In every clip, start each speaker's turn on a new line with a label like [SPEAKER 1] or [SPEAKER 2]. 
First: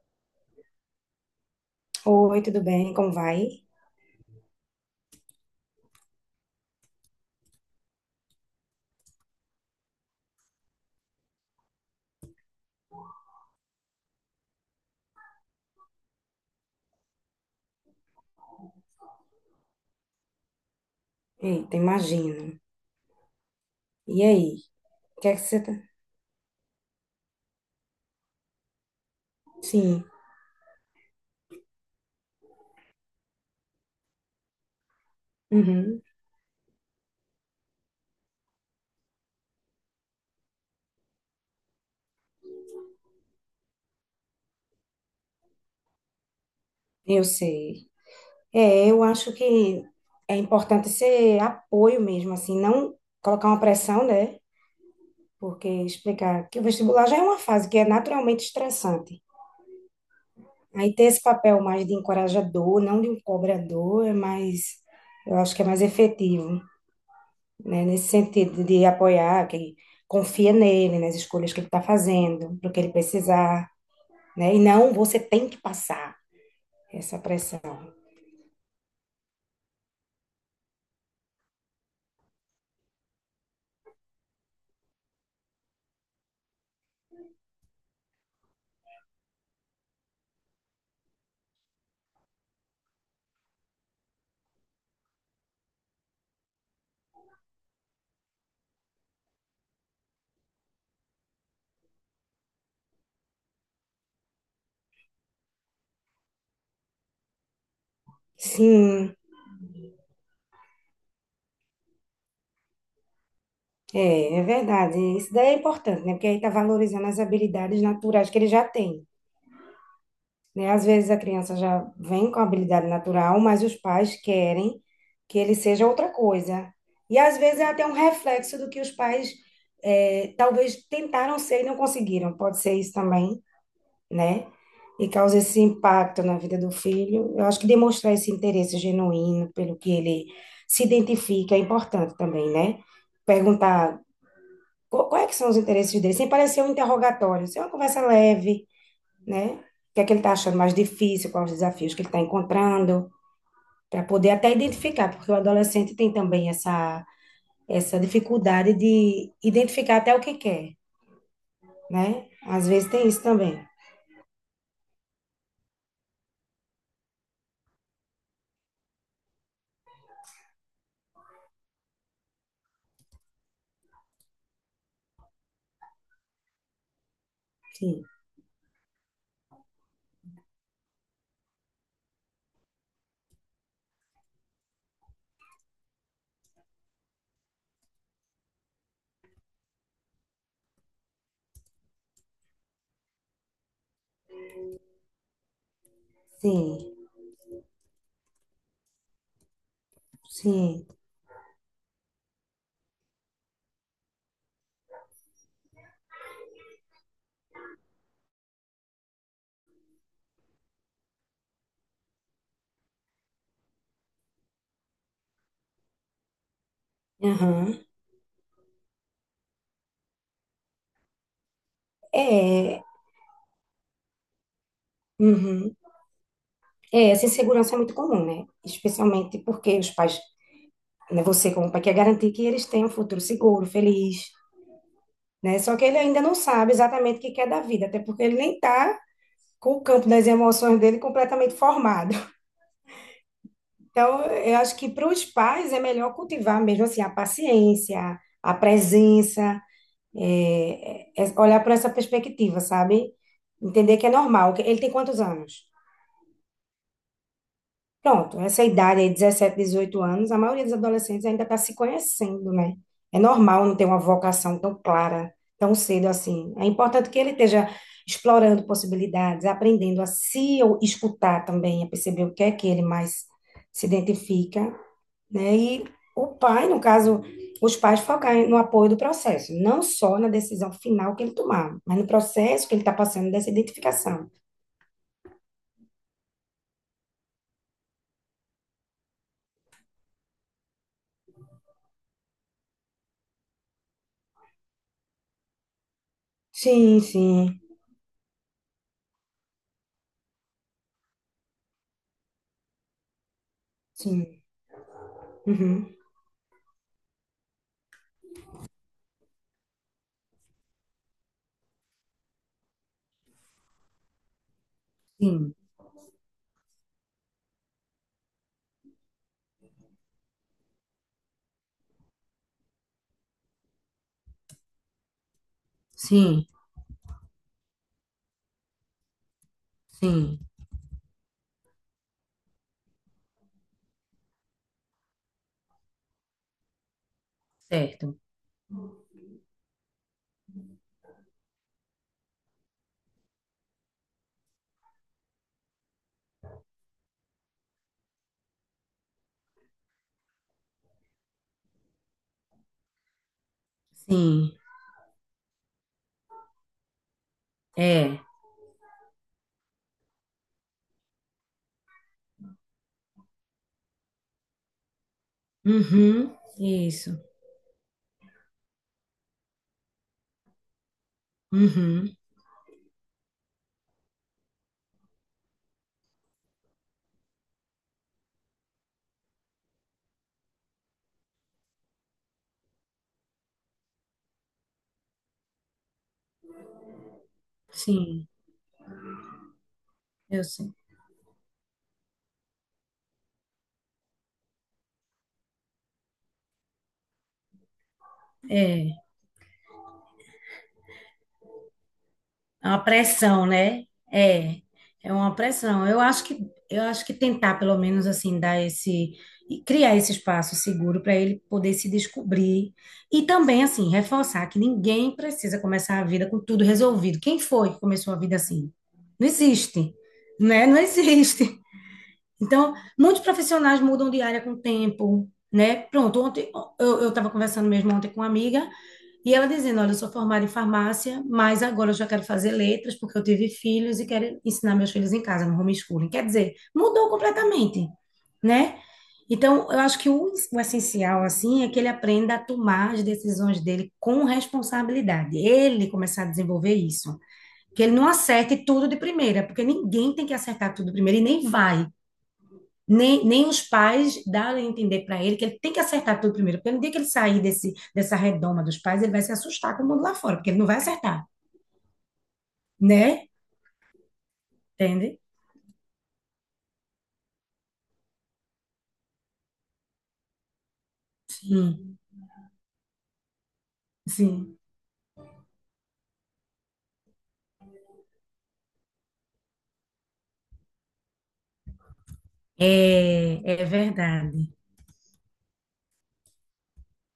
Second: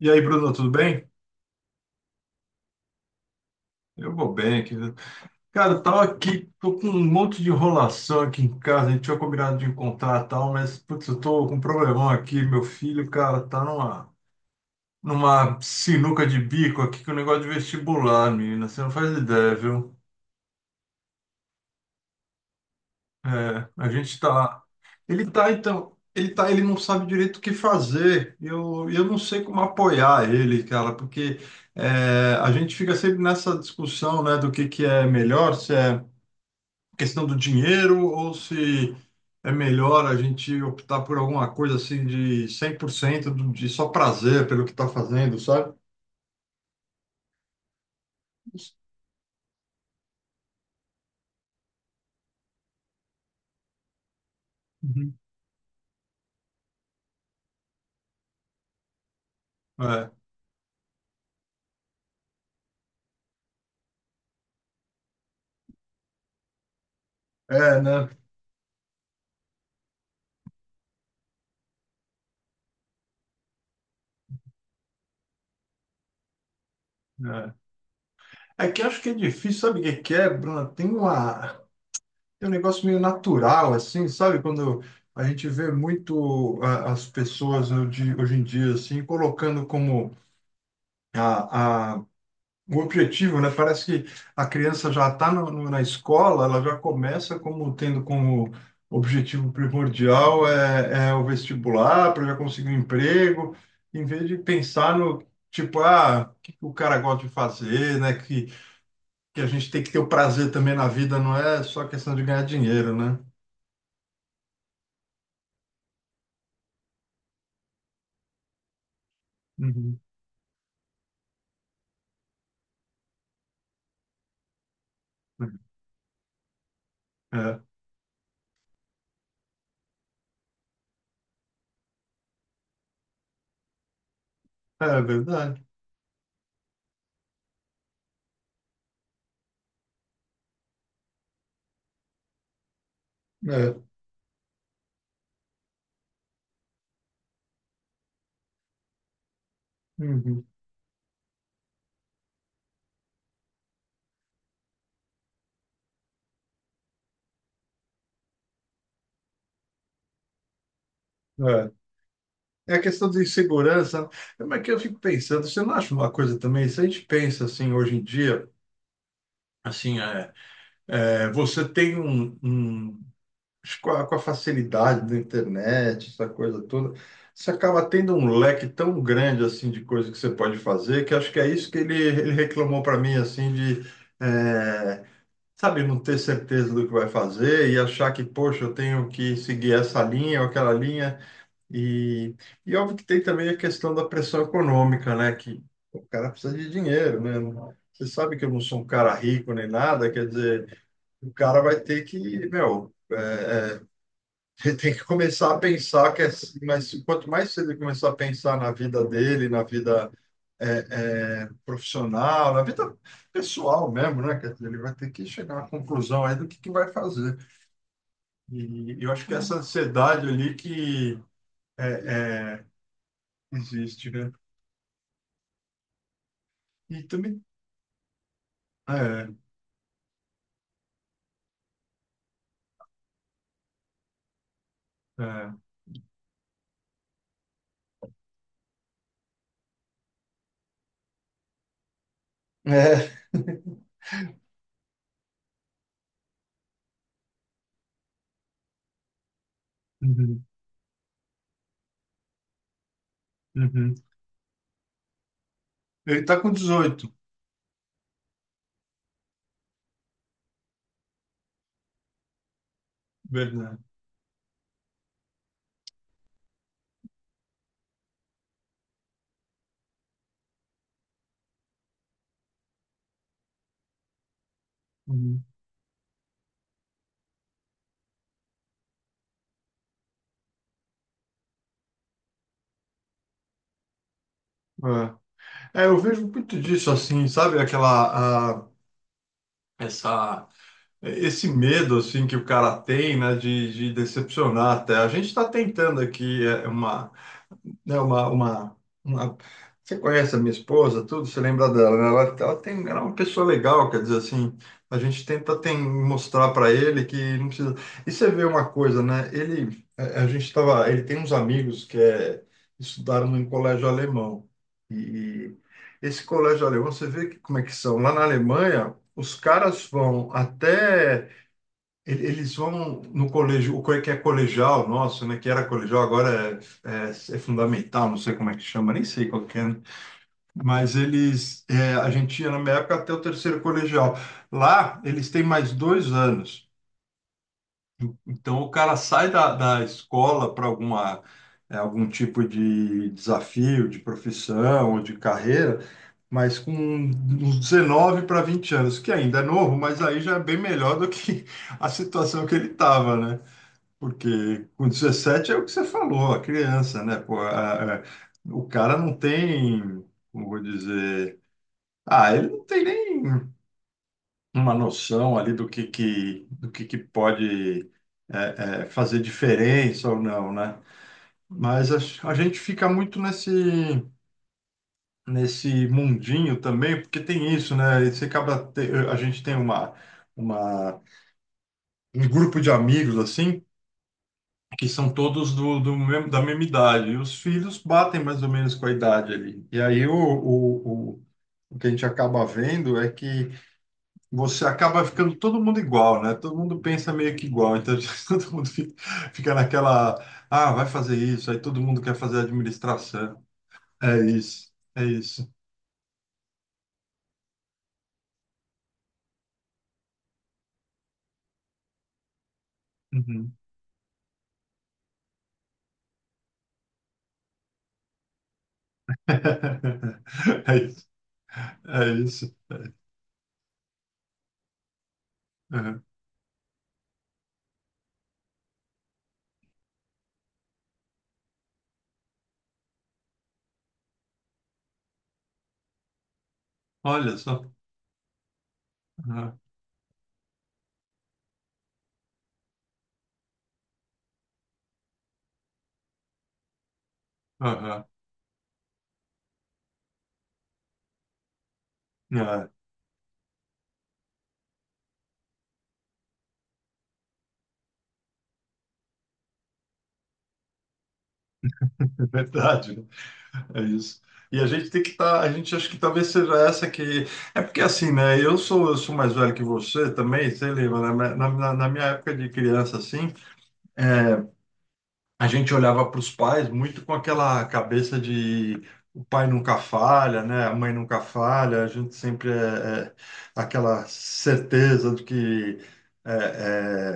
[SPEAKER 1] E aí, Bruno, tudo bem?
[SPEAKER 2] Oi, tudo bem? Como vai?
[SPEAKER 1] Eu vou bem, querido. Cara, eu tava aqui, tô com um monte de enrolação aqui em casa. A gente tinha combinado de encontrar e tal, mas, putz, eu tô com um problemão aqui. Meu filho, cara, tá numa, numa sinuca de bico aqui com o negócio de vestibular, menina. Você não faz ideia, viu?
[SPEAKER 2] Eita, imagino.
[SPEAKER 1] É, a gente
[SPEAKER 2] E aí?
[SPEAKER 1] tá.
[SPEAKER 2] O que
[SPEAKER 1] Ele
[SPEAKER 2] é que
[SPEAKER 1] tá,
[SPEAKER 2] você tá...
[SPEAKER 1] então. Ele tá, ele não sabe direito o que fazer. Eu não sei como
[SPEAKER 2] Sim,
[SPEAKER 1] apoiar ele, cara, porque é, a gente fica sempre nessa discussão, né, do que é melhor, se é
[SPEAKER 2] uhum,
[SPEAKER 1] questão do dinheiro ou se é melhor a gente optar por alguma coisa assim de 100% do- de só prazer pelo que está fazendo, sabe?
[SPEAKER 2] eu sei. É, eu acho que é importante ser apoio mesmo, assim, não colocar uma pressão, né?
[SPEAKER 1] Uhum.
[SPEAKER 2] Porque explicar que o vestibular já é uma fase que é naturalmente estressante.
[SPEAKER 1] É,
[SPEAKER 2] Aí ter esse papel mais de encorajador, não de um cobrador, eu acho que é mais efetivo,
[SPEAKER 1] é,
[SPEAKER 2] né?
[SPEAKER 1] né?
[SPEAKER 2] Nesse sentido de apoiar, que confia nele, nas escolhas que ele está fazendo, para o que ele precisar. Né? E não, você tem que passar essa pressão.
[SPEAKER 1] É. É que acho que é difícil, sabe o que que é, Bruna? Tem uma, tem um negócio meio natural, assim, sabe? Quando a gente vê muito a- as pessoas hoje, hoje em dia, assim, colocando como a, o objetivo, né? Parece que a criança já está na escola, ela já começa como tendo como objetivo primordial é, é o vestibular para já conseguir um emprego, em vez de pensar no tipo, ah, o que que o cara gosta de fazer, né?
[SPEAKER 2] Sim,
[SPEAKER 1] Que a gente tem que ter o prazer também na vida, não é só questão de ganhar dinheiro, né?
[SPEAKER 2] é, é verdade. Isso daí é importante, né? Porque aí está valorizando as habilidades naturais que ele já tem.
[SPEAKER 1] Uhum.
[SPEAKER 2] Né? Às vezes a criança já vem com habilidade natural, mas os pais querem que ele seja outra coisa. E às
[SPEAKER 1] É,
[SPEAKER 2] vezes é até um reflexo do que os pais talvez tentaram ser e não conseguiram. Pode ser isso também, né?
[SPEAKER 1] é
[SPEAKER 2] E causa esse
[SPEAKER 1] verdade.
[SPEAKER 2] impacto na vida do filho. Eu acho que demonstrar esse interesse genuíno pelo que ele se identifica é importante também, né?
[SPEAKER 1] É.
[SPEAKER 2] Perguntar quais é que são os interesses dele, sem parecer um interrogatório, ser uma conversa leve, né? O que é que ele está
[SPEAKER 1] Uhum.
[SPEAKER 2] achando mais difícil, quais os desafios que ele está encontrando, para poder até identificar, porque o adolescente tem também essa dificuldade de identificar até o que quer,
[SPEAKER 1] É.
[SPEAKER 2] né? Às
[SPEAKER 1] É a
[SPEAKER 2] vezes tem
[SPEAKER 1] questão
[SPEAKER 2] isso
[SPEAKER 1] de
[SPEAKER 2] também.
[SPEAKER 1] segurança, mas é que eu fico pensando, você não acha uma coisa também? Se a gente pensa assim hoje em dia, assim, é, é, você tem um, um- acho que com a facilidade da internet, essa coisa toda, você acaba
[SPEAKER 2] Sim,
[SPEAKER 1] tendo um leque tão grande assim de coisa que você pode fazer, que acho que é isso que ele reclamou para mim assim de, é, sabe, não ter certeza do que vai fazer e achar que, poxa, eu tenho que seguir essa linha ou aquela linha. E, e óbvio que tem também a questão da pressão econômica, né? Que o cara precisa de
[SPEAKER 2] sim,
[SPEAKER 1] dinheiro, né? Você sabe que eu não sou um cara rico nem nada, quer dizer,
[SPEAKER 2] sim.
[SPEAKER 1] o cara vai ter que, meu, ele tem que começar a pensar que é, mas quanto mais cedo ele começar a pensar na vida dele, na vida é, é, profissional, na vida pessoal mesmo, né? Quer dizer, ele vai ter que chegar à conclusão aí do que vai fazer.
[SPEAKER 2] Aham.
[SPEAKER 1] E eu acho que essa ansiedade ali que é, é,
[SPEAKER 2] É,
[SPEAKER 1] existe, né?
[SPEAKER 2] uhum.
[SPEAKER 1] E
[SPEAKER 2] É, essa
[SPEAKER 1] também
[SPEAKER 2] insegurança é muito comum, né?
[SPEAKER 1] é,
[SPEAKER 2] Especialmente porque os pais, né, você como pai quer garantir que eles tenham um futuro seguro, feliz,
[SPEAKER 1] é.
[SPEAKER 2] né? Só que ele ainda não sabe exatamente o que quer da vida, até porque ele nem tá com o campo das emoções dele completamente formado.
[SPEAKER 1] É.
[SPEAKER 2] Então, eu acho que para os pais é melhor cultivar mesmo assim a paciência, a presença,
[SPEAKER 1] Uhum,
[SPEAKER 2] olhar por essa perspectiva, sabe?
[SPEAKER 1] uhum.
[SPEAKER 2] Entender que é normal. Ele tem quantos anos?
[SPEAKER 1] Ele tá com 18,
[SPEAKER 2] Pronto, essa idade aí, 17 18 anos, a maioria dos adolescentes ainda está se conhecendo, né? É normal não
[SPEAKER 1] verdade.
[SPEAKER 2] ter uma vocação tão clara, tão cedo assim. É importante que ele esteja explorando possibilidades, aprendendo a se ou escutar também, a perceber o que é que ele mais se identifica,
[SPEAKER 1] Uhum.
[SPEAKER 2] né? E o pai, no caso, os pais focar no apoio do processo, não só na decisão final que ele tomar, mas no processo que ele está passando dessa identificação.
[SPEAKER 1] É. É, eu vejo muito disso assim, sabe? Aquela, a- essa, esse medo assim que o cara tem, né, de decepcionar até. A gente está tentando aqui é,
[SPEAKER 2] Sim,
[SPEAKER 1] uma
[SPEAKER 2] sim,
[SPEAKER 1] né, uma- Você conhece a minha esposa, tudo, você lembra dela, né? Ela tem, ela é uma pessoa legal, quer dizer
[SPEAKER 2] sim.
[SPEAKER 1] assim, a gente tenta tem,
[SPEAKER 2] Uhum.
[SPEAKER 1] mostrar para ele que não precisa. E você vê uma coisa, né? Ele, a gente tava, ele tem uns amigos que é, estudaram em colégio alemão.
[SPEAKER 2] Sim,
[SPEAKER 1] E esse colégio alemão, você vê que, como é que são. Lá na Alemanha, os caras vão até ele- Eles vão no colégio, o que é colegial nosso, né? Que era colegial,
[SPEAKER 2] sim.
[SPEAKER 1] agora é, é- é fundamental, não sei como é que chama, nem sei qual que é, né?
[SPEAKER 2] Sim,
[SPEAKER 1] Mas eles, é, a gente ia na minha época até o terceiro colegial. Lá, eles têm mais dois anos.
[SPEAKER 2] certo.
[SPEAKER 1] Então, o cara sai da, da escola para alguma, é, algum tipo de desafio, de profissão ou de carreira, mas com uns 19 para 20 anos, que ainda é novo, mas aí já é bem melhor do que a situação que ele estava, né?
[SPEAKER 2] Sim.
[SPEAKER 1] Porque com 17 é o que você falou, a criança, né? Pô, a-
[SPEAKER 2] É.
[SPEAKER 1] o cara não tem, como vou dizer, ah, ele não tem nem uma noção ali
[SPEAKER 2] Uhum.
[SPEAKER 1] do que
[SPEAKER 2] Isso.
[SPEAKER 1] pode é, é, fazer diferença ou não, né? Mas
[SPEAKER 2] Uhum.
[SPEAKER 1] a gente fica muito nesse nesse mundinho também, porque tem isso, né? Você acaba te- a gente tem uma um grupo de amigos assim que são todos do, do mesmo- da mesma idade. E os filhos batem
[SPEAKER 2] Sim,
[SPEAKER 1] mais ou menos com a idade ali. E aí
[SPEAKER 2] eu sei.
[SPEAKER 1] o que a gente acaba vendo é que você acaba ficando todo mundo igual, né? Todo mundo pensa meio que igual. Então todo mundo fica,
[SPEAKER 2] É.
[SPEAKER 1] fica naquela, ah, vai fazer isso. Aí todo mundo quer fazer
[SPEAKER 2] É uma
[SPEAKER 1] administração.
[SPEAKER 2] pressão, né?
[SPEAKER 1] É
[SPEAKER 2] É.
[SPEAKER 1] isso, é
[SPEAKER 2] É uma
[SPEAKER 1] isso.
[SPEAKER 2] pressão. Eu acho que tentar pelo menos assim dar esse e criar esse espaço seguro para ele poder se descobrir e
[SPEAKER 1] Uhum.
[SPEAKER 2] também assim reforçar que ninguém precisa começar a vida com tudo resolvido. Quem foi que começou a vida assim? Não existe, né?
[SPEAKER 1] É
[SPEAKER 2] Não
[SPEAKER 1] isso,
[SPEAKER 2] existe.
[SPEAKER 1] é isso.
[SPEAKER 2] Então, muitos profissionais mudam de área com o tempo, né?
[SPEAKER 1] Uhum.
[SPEAKER 2] Pronto, ontem eu estava conversando mesmo ontem com uma amiga e ela dizendo, olha, eu sou formada em farmácia, mas agora eu já quero fazer letras porque eu tive filhos e quero ensinar meus filhos em casa, no homeschooling. Quer dizer, mudou
[SPEAKER 1] Olha só.
[SPEAKER 2] completamente, né?
[SPEAKER 1] Uhum.
[SPEAKER 2] Então, eu acho que o essencial, assim, é que ele aprenda a tomar as decisões dele com responsabilidade. Ele começar a desenvolver isso. Que ele
[SPEAKER 1] Uhum.
[SPEAKER 2] não acerte tudo de primeira, porque ninguém tem que acertar tudo primeiro e nem vai
[SPEAKER 1] É
[SPEAKER 2] nem, nem os pais darem a entender para ele que ele tem que acertar tudo primeiro, porque no dia que ele sair dessa redoma dos pais, ele vai se assustar com o mundo lá fora, porque ele não vai acertar,
[SPEAKER 1] é verdade. Né?
[SPEAKER 2] né?
[SPEAKER 1] É isso. E a gente tem que
[SPEAKER 2] Entende?
[SPEAKER 1] estar, a gente acha que talvez seja essa que. É porque assim, né? Eu sou mais velho que você também, você lembra, né? Na, na, na
[SPEAKER 2] Sim,
[SPEAKER 1] minha época de criança, assim, é,
[SPEAKER 2] sim.
[SPEAKER 1] a gente olhava para os pais muito com aquela cabeça de o pai nunca falha, né? A mãe nunca falha, a gente sempre é, é
[SPEAKER 2] É, é
[SPEAKER 1] aquela
[SPEAKER 2] verdade.
[SPEAKER 1] certeza de que. É, é,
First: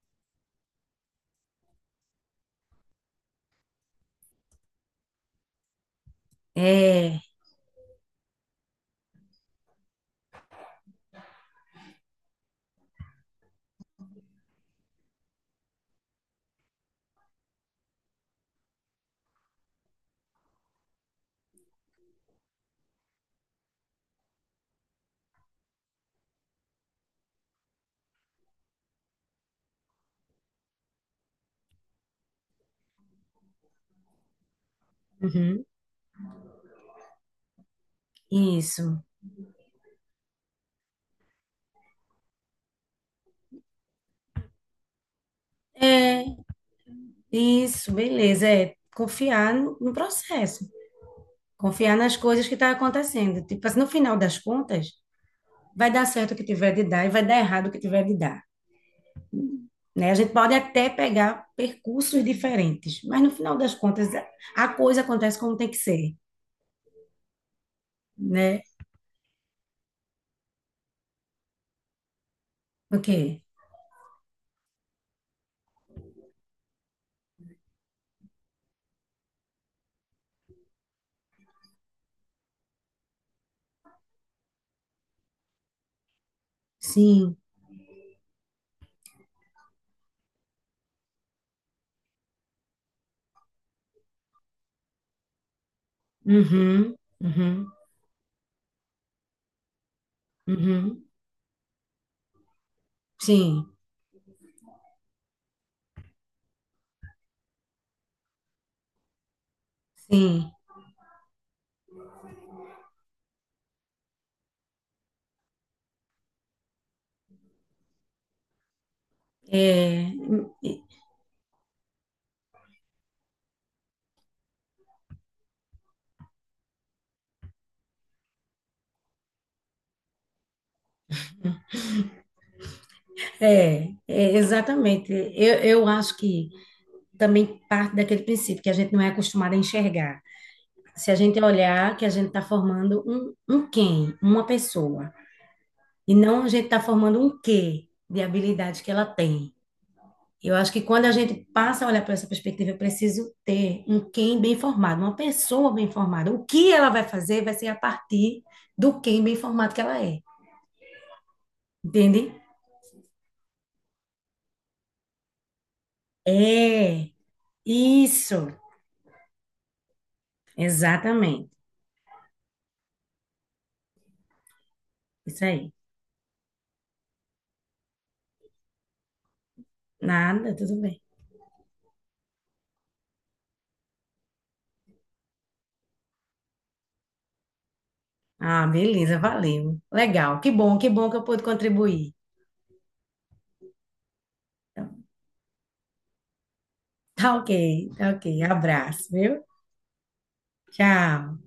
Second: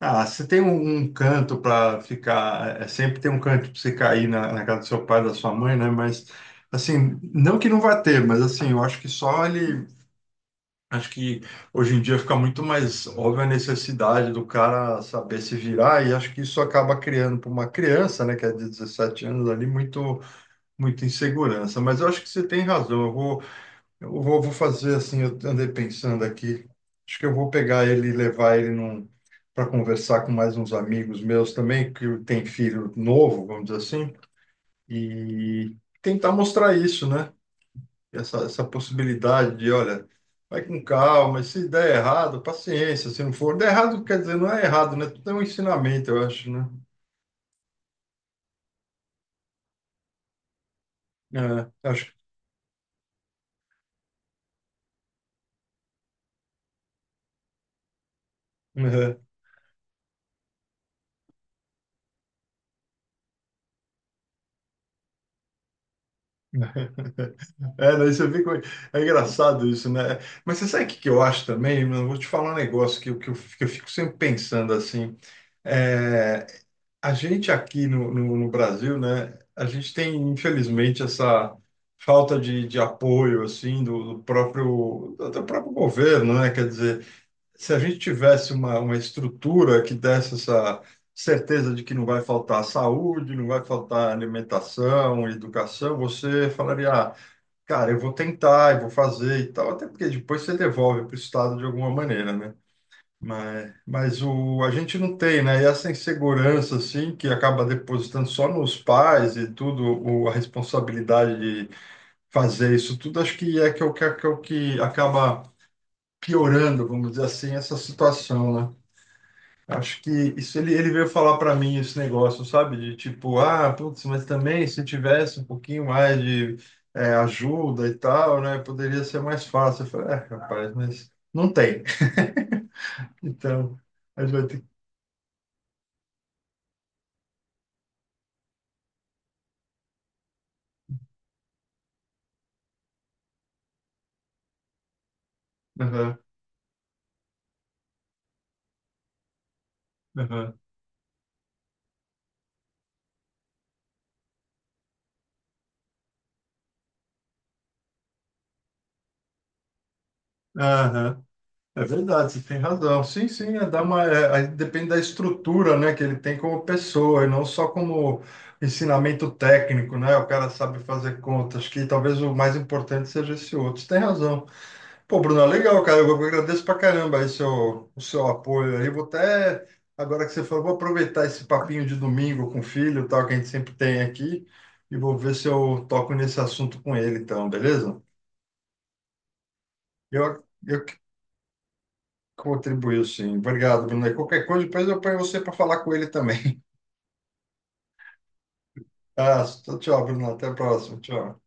[SPEAKER 1] ah, você tem um, um canto para ficar, é, é, sempre tem um canto para você cair na, na casa do seu pai, da sua mãe, né? Mas, assim,
[SPEAKER 2] É,
[SPEAKER 1] não que não vá ter, mas, assim, eu acho que só ele. Acho que hoje em dia fica muito mais óbvia a necessidade do cara saber se virar, e acho que isso acaba criando para uma criança, né, que é de 17 anos ali, muito, muita insegurança. Mas eu acho que você tem razão, eu vou. Eu vou, vou fazer assim, eu andei pensando aqui. Acho que eu vou pegar ele e levar ele num, para conversar com mais uns amigos meus também, que tem filho novo, vamos dizer assim,
[SPEAKER 2] uhum,
[SPEAKER 1] e tentar mostrar isso, né? Essa
[SPEAKER 2] isso.
[SPEAKER 1] possibilidade de, olha, vai com calma, e se der errado, paciência, se não for. Der errado, quer dizer, não é errado, né? Tudo é um ensinamento, eu
[SPEAKER 2] É,
[SPEAKER 1] acho, né?
[SPEAKER 2] isso, beleza. É confiar no processo,
[SPEAKER 1] É,
[SPEAKER 2] confiar
[SPEAKER 1] acho.
[SPEAKER 2] nas coisas que estão acontecendo. Tipo assim, no final das contas, vai dar certo o que tiver de dar e vai dar errado o que tiver de dar. Né? A gente pode até pegar percursos diferentes, mas no final das contas a coisa acontece como tem que ser,
[SPEAKER 1] É, daí você fica.
[SPEAKER 2] né?
[SPEAKER 1] É é engraçado isso, né? Mas você sabe o que que eu acho também? Mano? Vou te falar um negócio
[SPEAKER 2] Ok,
[SPEAKER 1] que, eu- que, eu, que eu fico sempre pensando assim. É, a gente aqui no, no, no Brasil, né? A gente tem, infelizmente, essa falta de apoio, assim, do, do próprio governo, né? Quer dizer,
[SPEAKER 2] sim,
[SPEAKER 1] se a gente tivesse uma estrutura que desse essa certeza de que não vai faltar saúde, não vai faltar alimentação, educação, você falaria.
[SPEAKER 2] uhum,
[SPEAKER 1] "Ah,
[SPEAKER 2] uhum,
[SPEAKER 1] cara, eu vou tentar, eu vou fazer e tal, até porque depois você devolve
[SPEAKER 2] uhum,
[SPEAKER 1] para o Estado de alguma maneira, né?
[SPEAKER 2] sim,
[SPEAKER 1] Mas o, a gente não tem, né? E essa insegurança, assim, que acaba depositando só nos pais e tudo, o, a
[SPEAKER 2] sim,
[SPEAKER 1] responsabilidade de fazer isso tudo, acho que é o que, é o que acaba piorando, vamos dizer assim, essa situação, né? Acho que
[SPEAKER 2] é,
[SPEAKER 1] isso ele, ele veio falar para mim esse negócio, sabe? De tipo, ah, putz, mas também se tivesse um pouquinho mais de é, ajuda e tal, né? Poderia ser mais fácil. Eu falei, é, rapaz, mas não tem. Então, a gente vai ter que.
[SPEAKER 2] exatamente. Eu acho que também parte daquele princípio que a gente não é acostumado a enxergar. Se a gente olhar que a gente está formando um quem, uma pessoa, e
[SPEAKER 1] Aham,
[SPEAKER 2] não a gente está formando um quê de habilidades que ela tem. Eu
[SPEAKER 1] aham,
[SPEAKER 2] acho que quando a gente passa a olhar para essa perspectiva, eu preciso ter um quem bem formado, uma pessoa bem formada. O que ela vai fazer vai ser a partir do quem bem formado que ela é.
[SPEAKER 1] aham. É
[SPEAKER 2] Entende?
[SPEAKER 1] verdade, você tem razão. Sim, sim, é dar uma, é, aí depende da estrutura, né, que ele tem como
[SPEAKER 2] É,
[SPEAKER 1] pessoa, e não só como
[SPEAKER 2] isso,
[SPEAKER 1] ensinamento técnico, né? O cara sabe fazer
[SPEAKER 2] exatamente.
[SPEAKER 1] conta. Acho que talvez o mais importante seja esse outro. Você tem razão. Pô, Bruno,
[SPEAKER 2] Isso aí.
[SPEAKER 1] legal, cara. Eu agradeço pra caramba aí seu, o seu apoio aí. Vou até, agora que você
[SPEAKER 2] Nada,
[SPEAKER 1] falou, vou
[SPEAKER 2] tudo bem.
[SPEAKER 1] aproveitar esse papinho de domingo com o filho, e tal, que a gente sempre tem aqui, e vou ver se eu toco nesse assunto com ele, então, beleza?
[SPEAKER 2] Ah, beleza, valeu. Legal,
[SPEAKER 1] Eu,
[SPEAKER 2] que bom,
[SPEAKER 1] eu
[SPEAKER 2] que
[SPEAKER 1] que
[SPEAKER 2] bom que eu pude contribuir.
[SPEAKER 1] contribuo, sim. Obrigado, Bruno. E qualquer coisa, depois eu
[SPEAKER 2] Então,
[SPEAKER 1] ponho você para falar com ele também.
[SPEAKER 2] tá ok, tá ok. Abraço, viu?
[SPEAKER 1] Ah, tchau, Bruno. Até a próxima.
[SPEAKER 2] Tchau.
[SPEAKER 1] Tchau.